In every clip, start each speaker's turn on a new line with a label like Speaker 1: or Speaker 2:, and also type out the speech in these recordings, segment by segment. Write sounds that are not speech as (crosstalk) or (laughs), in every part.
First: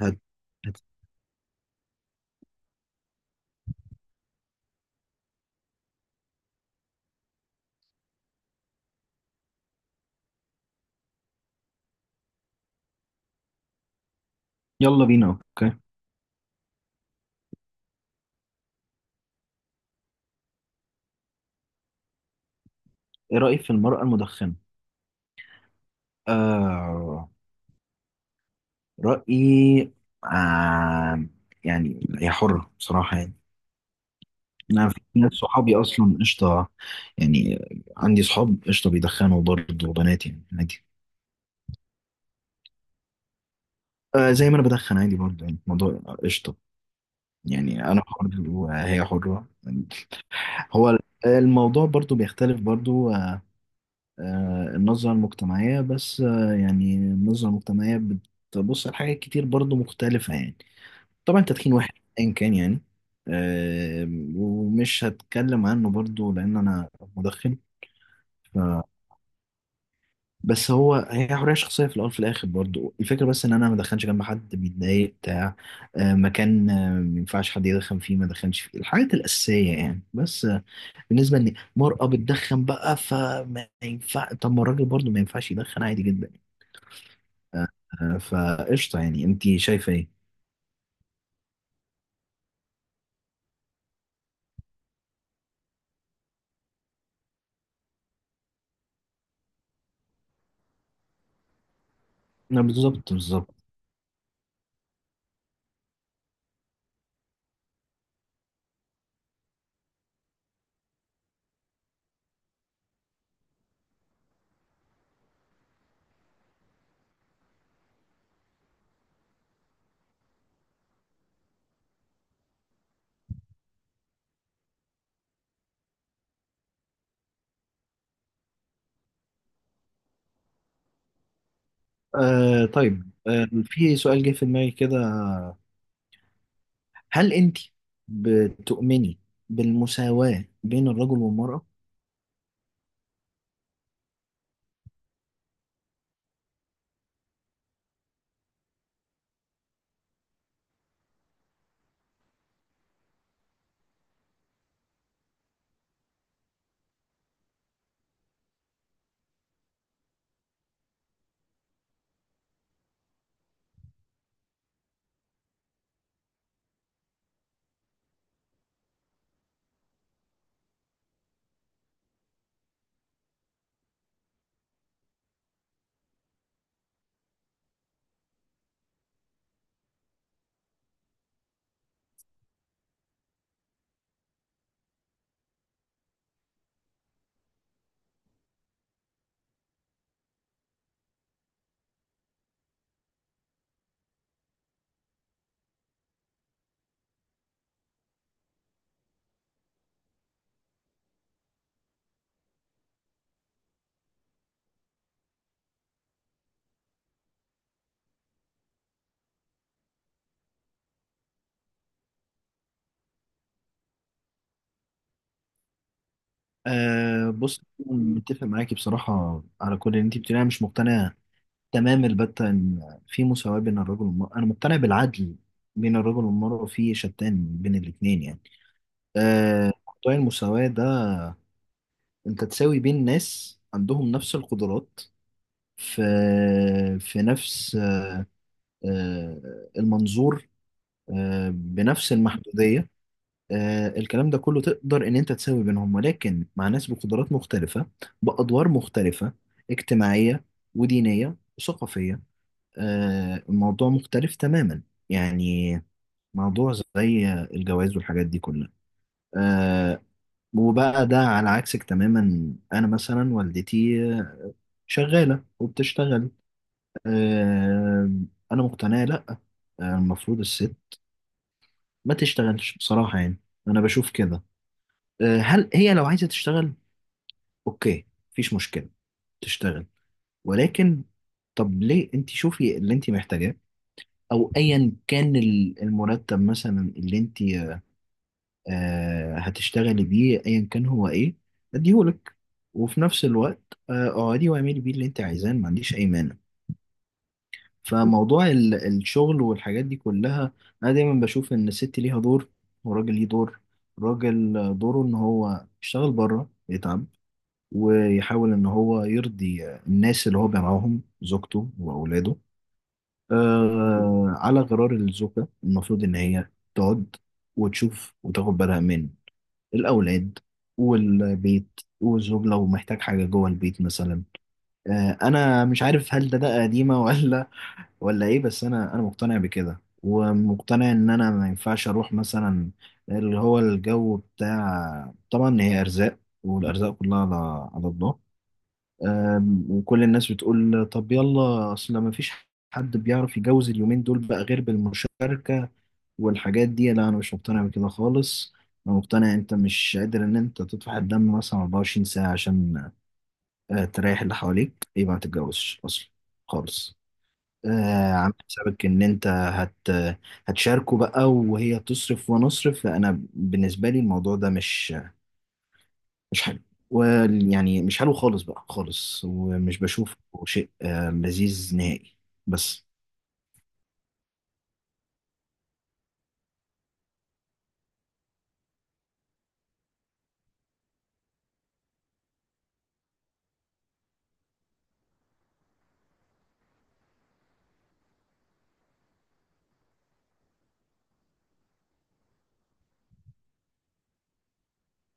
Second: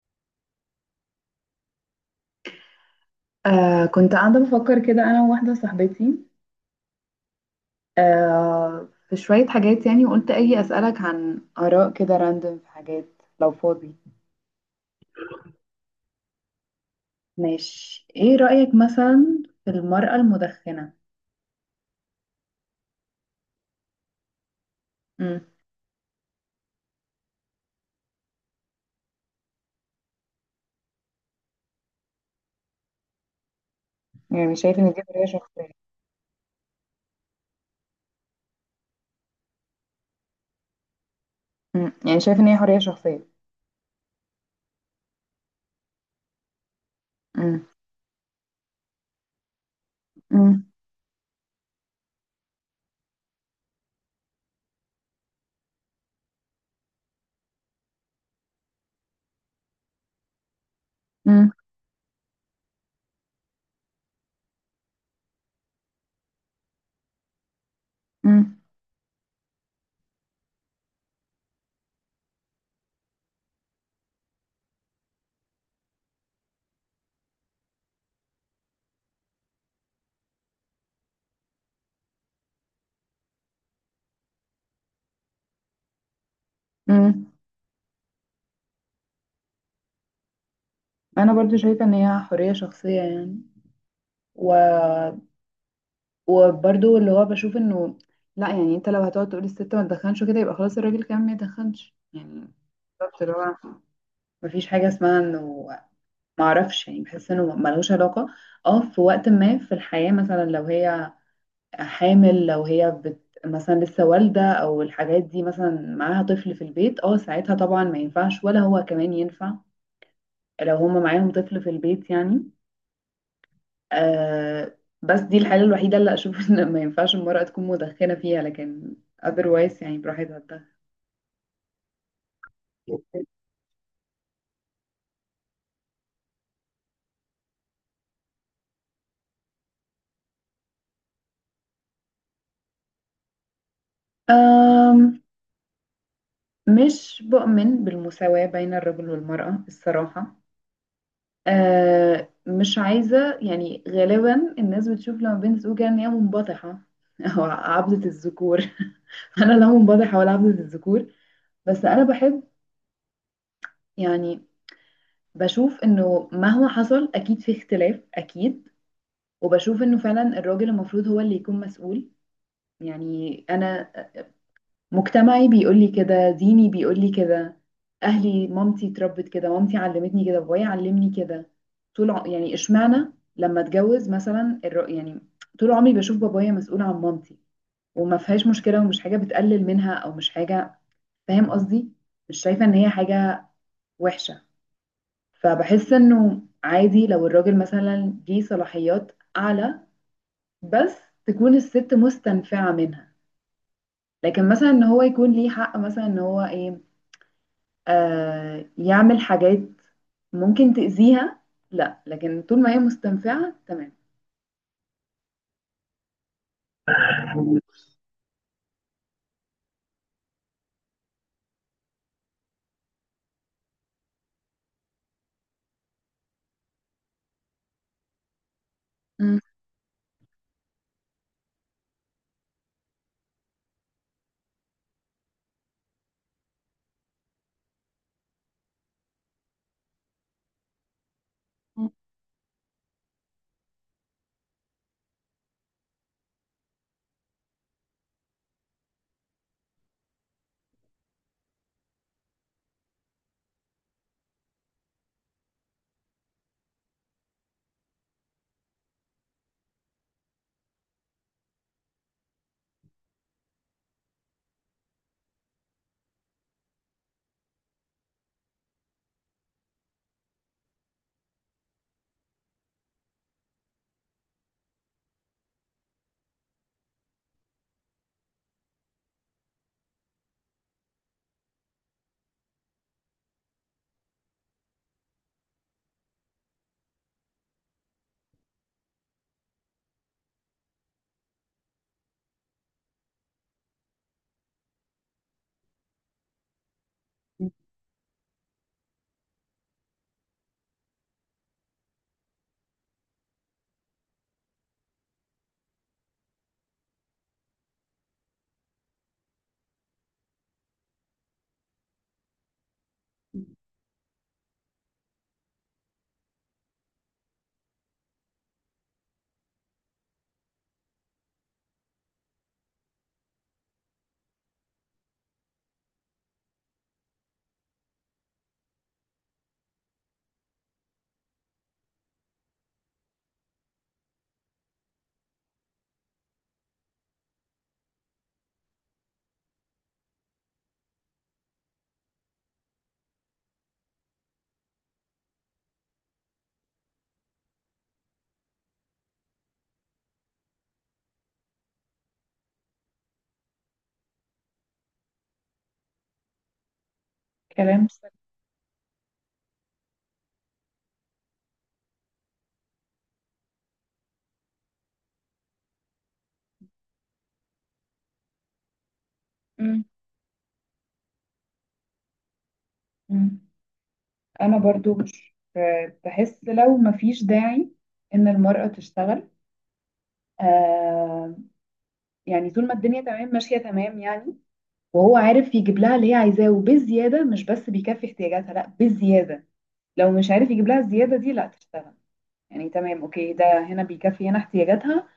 Speaker 1: هد. هد.
Speaker 2: كنت قاعدة بفكر كده أنا وواحدة صاحبتي. في شوية حاجات، يعني وقلت أجي أسألك عن آراء كده راندوم في حاجات لو فاضي.
Speaker 1: يلا بينا اوكي.
Speaker 2: ماشي، إيه رأيك مثلا في المرأة المدخنة؟
Speaker 1: ايه رأيك في المرأة المدخنة؟
Speaker 2: مم.
Speaker 1: آه رأيي، آه يعني هي حرة بصراحة يعني.
Speaker 2: يعني شايف
Speaker 1: انا
Speaker 2: إن
Speaker 1: في
Speaker 2: دي حرية
Speaker 1: ناس
Speaker 2: شخصية.
Speaker 1: صحابي اصلا قشطة، يعني عندي صحاب قشطة بيدخنوا برضه وبنات، يعني عادي.
Speaker 2: مم. يعني شايف إن هي حرية شخصية.
Speaker 1: آه، زي ما انا بدخن عادي برضه، يعني الموضوع قشطة.
Speaker 2: مم.
Speaker 1: يعني انا حر وهي حرة.
Speaker 2: مم.
Speaker 1: هو الموضوع برضه بيختلف برضه النظرة المجتمعية بس، يعني النظرة المجتمعية بتبص على حاجات كتير برضو مختلفة يعني. طبعا
Speaker 2: مم.
Speaker 1: تدخين واحد أيا كان يعني، آه، ومش هتكلم عنه برضو لأن أنا مدخن.
Speaker 2: مم.
Speaker 1: ف... بس هو هي حرية شخصية في الأول في الآخر، برضو الفكرة بس إن أنا ما أدخنش جنب حد بيتضايق بتاع، آه، مكان، ما ينفعش حد يدخن فيه ما أدخنش فيه، الحاجات الأساسية يعني بس، بالنسبة إن مرأة بتدخن بقى فما ينفع، طب ما الراجل برضو ما ينفعش يدخن عادي جدا.
Speaker 2: مم.
Speaker 1: فقشطة، يعني انت شايفة ايه؟
Speaker 2: أنا برضو شايفة إن هي حرية شخصية، يعني و وبرضو اللي هو بشوف انه لا، يعني انت لو هتقعد تقول الست ما تدخنش وكده يبقى خلاص الراجل كمان ما يدخنش يعني.
Speaker 1: لا، بالظبط
Speaker 2: بالظبط، اللي
Speaker 1: بالظبط.
Speaker 2: هو مفيش حاجة اسمها انه ما اعرفش، يعني بحس انه ملوش علاقة. اه في وقت ما في الحياة مثلا، لو هي حامل، لو هي بت مثلا لسه والدة او الحاجات دي مثلا معاها طفل في البيت، ساعتها طبعا ما ينفعش ولا هو كمان ينفع، لو هما معاهم طفل في البيت يعني. بس دي الحالة الوحيدة اللي أشوف (laughs) إن ما ينفعش المرأة تكون مدخنة فيها، لكن otherwise يعني براحتها تدخن.
Speaker 1: آه طيب، آه في سؤال جه في دماغي كده، هل انت بتؤمني بالمساواة بين الرجل والمرأة؟
Speaker 2: آم، مش بؤمن بالمساواة بين الرجل والمرأة الصراحة. مش عايزة، يعني غالبا الناس بتشوف لما بين زوجها إن هي منبطحة (laughs) أو عبدة الذكور. (laughs) أنا لا منبطحة ولا عبدة الذكور. بس أنا بحب، يعني بشوف إنه مهما حصل أكيد في اختلاف أكيد. وبشوف انه فعلا الراجل المفروض هو اللي يكون مسؤول، يعني انا مجتمعي بيقول لي كده، ديني بيقول لي كده، اهلي مامتي اتربت كده، مامتي علمتني كده، بابايا علمني كده. يعني اشمعنى لما اتجوز مثلا يعني طول عمري بشوف بابايا مسؤول عن مامتي، وما فيهاش مشكلة ومش حاجة بتقلل منها او مش حاجة، فاهم قصدي؟ مش شايفة ان هي حاجة وحشة. فبحس انه عادي لو الراجل مثلا ليه صلاحيات اعلى، بس تكون الست مستنفعة منها. لكن مثلا ان هو يكون ليه حق مثلا ان هو ايه، يعمل حاجات ممكن تأذيها، لا. لكن طول ما هي مستنفعة تمام.
Speaker 1: آه بص، متفق معاكي بصراحة على كل اللي انت بتقوليه. انا مش مقتنع تمام البتة ان في مساواة بين الرجل والمرأة، انا مقتنع بالعدل بين الرجل والمرأة، في شتان بين الاتنين يعني.
Speaker 2: مم.
Speaker 1: آه، موضوع المساواة ده، انت تساوي بين ناس عندهم نفس القدرات، في في نفس، المنظور، بنفس المحدودية، الكلام ده كله تقدر ان انت تساوي بينهم، ولكن مع ناس بقدرات مختلفة، بأدوار مختلفة اجتماعية ودينية وثقافية، الموضوع مختلف تماما. يعني موضوع زي الجواز والحاجات دي كلها، آه، وبقى ده على عكسك تماما، انا مثلا والدتي شغالة وبتشتغل. آم، انا مقتنع لا، المفروض الست ما تشتغلش بصراحة يعني، انا بشوف كده. هل هي لو عايزة تشتغل؟ اوكي، مفيش مشكلة، تشتغل. ولكن طب ليه، انت شوفي اللي انت محتاجاه، او ايا كان المرتب مثلا اللي انت هتشتغلي بيه، ايا كان هو ايه، اديهولك. وفي نفس الوقت اقعدي واعملي بيه اللي انت عايزاه، أنا ما عنديش اي مانع. فموضوع الشغل والحاجات دي كلها، انا دايما بشوف ان الست ليها دور والراجل ليه دور. الراجل دوره ان هو يشتغل بره، يتعب، ويحاول ان هو يرضي الناس اللي هو بيرعاهم، زوجته واولاده. آه، على غرار الزوجة المفروض ان هي تقعد، وتشوف، وتاخد بالها من الاولاد والبيت والزوج، لو محتاج حاجة جوه البيت مثلا. انا مش عارف هل ده قديمه، ولا (laughs) ولا ايه. بس انا مقتنع بكده، ومقتنع ان انا ما ينفعش اروح مثلا اللي هو الجو بتاع. طبعا هي ارزاق، والارزاق كلها على الله. آم، وكل الناس بتقول طب يلا، اصل ما فيش حد بيعرف يجوز اليومين دول بقى غير بالمشاركه والحاجات دي. لا، انا مش مقتنع بكده خالص. انا مقتنع انت مش قادر ان انت تطفح الدم مثلا 24 ساعه عشان تريح اللي حواليك، يبقى ما تتجوزش اصلا خالص.
Speaker 2: كلام سليم.
Speaker 1: عامل حسابك ان انت هتشاركه بقى، وهي تصرف وانا اصرف. انا بالنسبه لي الموضوع ده مش حلو، ويعني مش حلو خالص بقى خالص، ومش
Speaker 2: مم.
Speaker 1: بشوفه شيء لذيذ نهائي. بس
Speaker 2: مم. انا برضو مش بحس لو مفيش داعي ان المرأة تشتغل. آه يعني طول ما الدنيا تمام ماشية تمام، يعني وهو عارف يجيب لها اللي هي عايزاه وبالزيادة، مش بس بيكفي احتياجاتها، لا بالزيادة. لو مش عارف يجيب لها الزيادة دي، لا تشتغل. يعني تمام اوكي، ده هنا بيكفي هنا احتياجاتها،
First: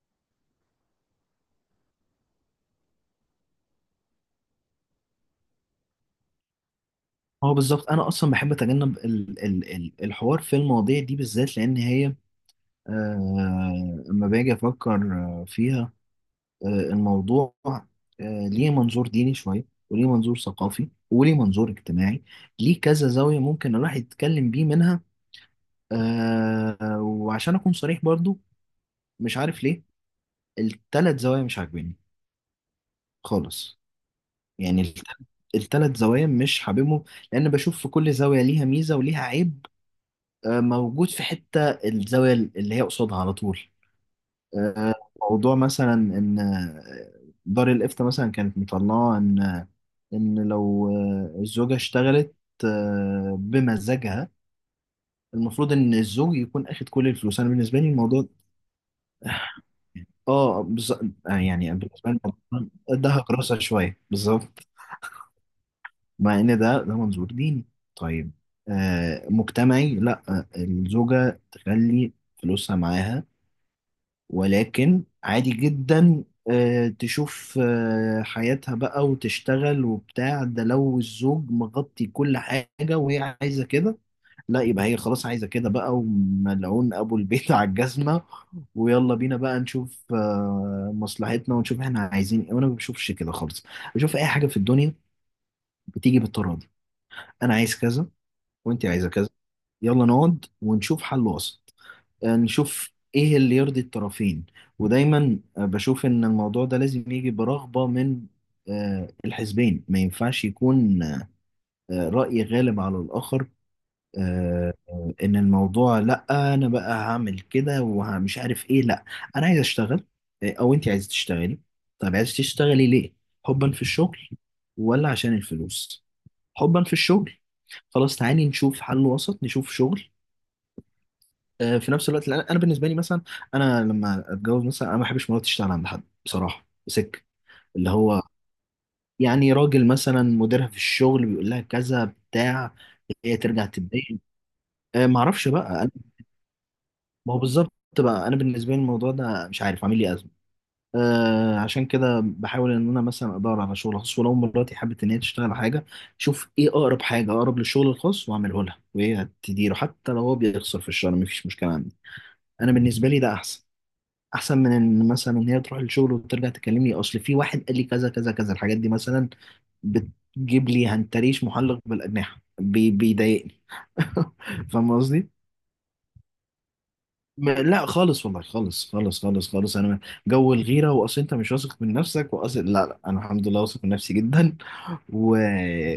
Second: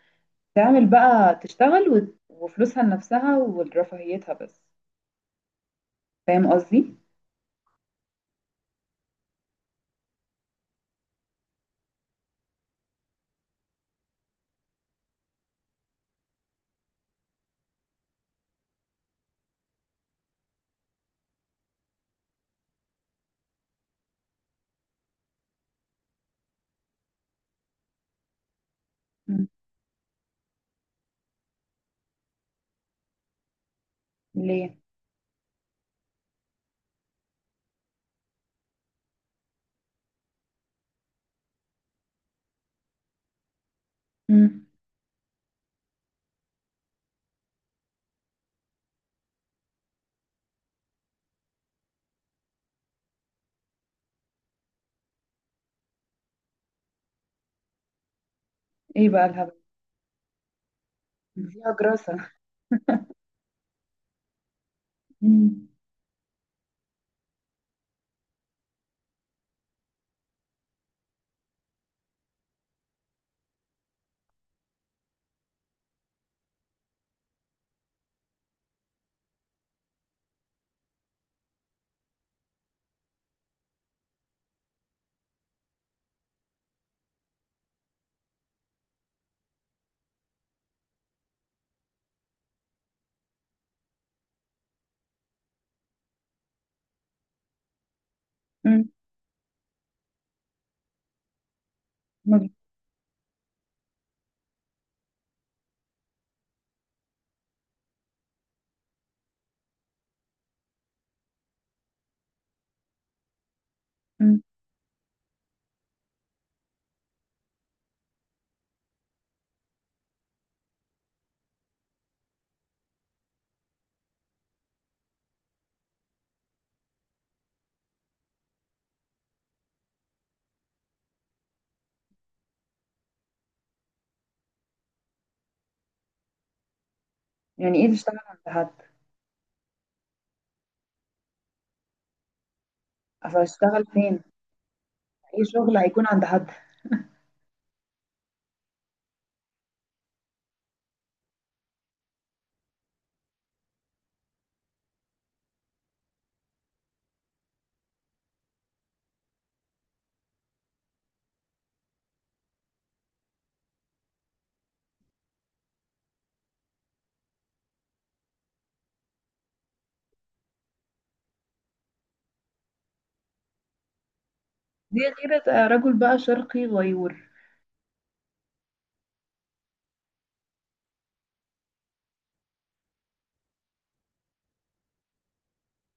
Speaker 2: تعمل بقى تشتغل وفلوسها لنفسها ولرفاهيتها بس. فاهم قصدي؟
Speaker 1: هو بالظبط، انا اصلا بحب اتجنب ال الحوار في المواضيع دي بالذات، لان هي اما باجي افكر فيها، الموضوع ليه منظور ديني شوية، وليه منظور ثقافي، وليه منظور اجتماعي، ليه كذا زاوية ممكن الواحد يتكلم بيه منها. وعشان أكون صريح برضو، مش
Speaker 2: مم.
Speaker 1: عارف ليه التلات زوايا مش عاجبيني خالص.
Speaker 2: ليه؟
Speaker 1: يعني التلات زوايا مش حاببهم، لأن بشوف في كل زاوية ليها ميزة وليها عيب، موجود في حتة الزاوية اللي هي قصادها على طول.
Speaker 2: مم.
Speaker 1: آه، موضوع مثلا ان آه، دار الافتاء مثلا كانت مطلعه ان، ان لو الزوجه اشتغلت بمزاجها، المفروض ان الزوج يكون اخد كل الفلوس. انا بالنسبه لي الموضوع
Speaker 2: ايه بقى الهبل؟
Speaker 1: (laughs) اه بز... يعني
Speaker 2: فيها
Speaker 1: بالنسبه لي
Speaker 2: جراسة.
Speaker 1: الموضوع ده هكرسه شويه بالظبط،
Speaker 2: مم.
Speaker 1: مع ان ده منظور ديني. طيب آه مجتمعي لا، الزوجه تخلي فلوسها معاها، ولكن عادي جدا تشوف حياتها بقى وتشتغل وبتاع ده، لو الزوج مغطي كل حاجة وهي عايزة كده. لا، يبقى هي خلاص عايزة كده بقى، وملعون أبو البيت (laughs) على الجزمة، ويلا بينا بقى نشوف مصلحتنا، ونشوف احنا عايزين ايه. وأنا ما بشوفش كده خالص، بشوف أي حاجة في الدنيا بتيجي بالتراضي. أنا عايز كذا، وأنت
Speaker 2: مم.
Speaker 1: عايزة كذا، يلا نقعد ونشوف حل وسط،
Speaker 2: مم.
Speaker 1: نشوف ايه اللي يرضي الطرفين. ودايما بشوف ان الموضوع ده لازم يجي برغبة من الحزبين، ما ينفعش يكون رأي غالب على الآخر.
Speaker 2: مم.
Speaker 1: ان الموضوع، لا انا بقى هعمل كده ومش عارف ايه، لا. انا عايز اشتغل، او انت عايز تشتغلي؟ طب عايز تشتغلي ليه؟ حبا في الشغل ولا عشان الفلوس؟ حبا في الشغل؟ خلاص تعالي نشوف حل وسط، نشوف شغل في نفس الوقت. لأن انا بالنسبه لي مثلا، لما اتجوز مثلا انا ما بحبش مراتي تشتغل عند حد بصراحه سك.
Speaker 2: يعني
Speaker 1: اللي
Speaker 2: ايه تشتغل
Speaker 1: هو
Speaker 2: عند حد؟
Speaker 1: يعني راجل مثلا مديرها في الشغل بيقول لها كذا بتاع، هي
Speaker 2: اصل
Speaker 1: ترجع
Speaker 2: هشتغل فين؟
Speaker 1: تتضايق، ما
Speaker 2: اي
Speaker 1: اعرفش
Speaker 2: شغل
Speaker 1: بقى
Speaker 2: هيكون عند حد؟
Speaker 1: ما هو بالظبط بقى. انا بالنسبه لي الموضوع ده مش عارف، عامل لي ازمه. آه، عشان كده بحاول ان انا مثلا ادور على شغل خاص، ولو مراتي حابه ان هي تشتغل على حاجه، شوف ايه اقرب حاجه اقرب للشغل الخاص واعمله لها، وهي تديره. حتى لو هو بيخسر في الشهر مفيش مشكله عندي، انا بالنسبه لي ده احسن. احسن من ان مثلا هي تروح الشغل وترجع تكلمني، اصل في واحد قال لي كذا كذا كذا، الحاجات دي مثلا بتجيب لي هنتريش محلق بالاجنحه، بيضايقني. (laughs) فاهم
Speaker 2: دي
Speaker 1: قصدي؟
Speaker 2: غيرة، رجل بقى شرقي غيور.
Speaker 1: لا خالص والله، خالص انا جو الغيره واصل انت مش واثق من نفسك، واصل لا لا، انا الحمد لله واثق من نفسي جدا، و...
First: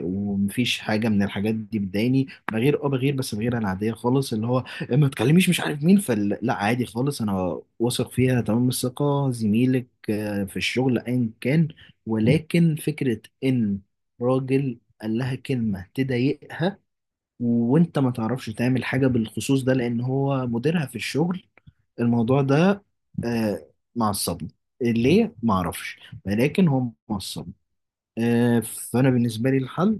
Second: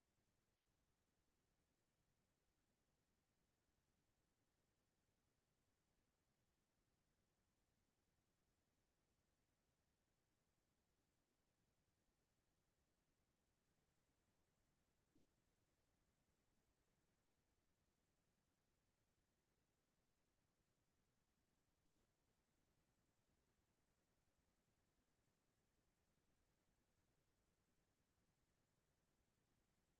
Speaker 1: ومفيش حاجه من الحاجات دي بتضايقني. بغير بس بغير العاديه خالص، اللي هو ما تكلميش مش عارف مين، فلا لا عادي خالص، انا واثق فيها تمام الثقه. زميلك في الشغل ايا كان، ولكن فكره ان راجل قال لها كلمه تضايقها وانت ما تعرفش تعمل حاجه بالخصوص ده لان هو مديرها في الشغل، الموضوع ده آه، معصبني، ليه ما اعرفش، ولكن هم معصبني. فانا بالنسبه لي الحل،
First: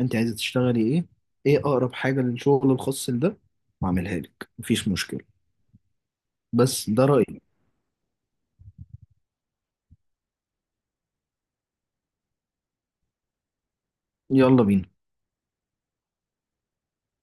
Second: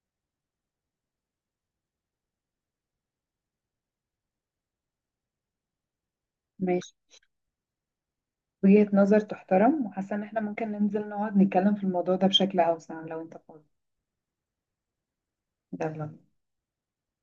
Speaker 1: انت عايزه تشتغلي ايه؟ ايه اقرب حاجه للشغل الخاص ده، واعملها لك، مفيش مشكله. بس
Speaker 2: ماشي.
Speaker 1: ده رايي.
Speaker 2: وجهة نظر تحترم وحاسة ان احنا ممكن ننزل نقعد نتكلم في الموضوع ده بشكل اوسع لو انت فاضي.
Speaker 1: يلا بينا.
Speaker 2: يلا.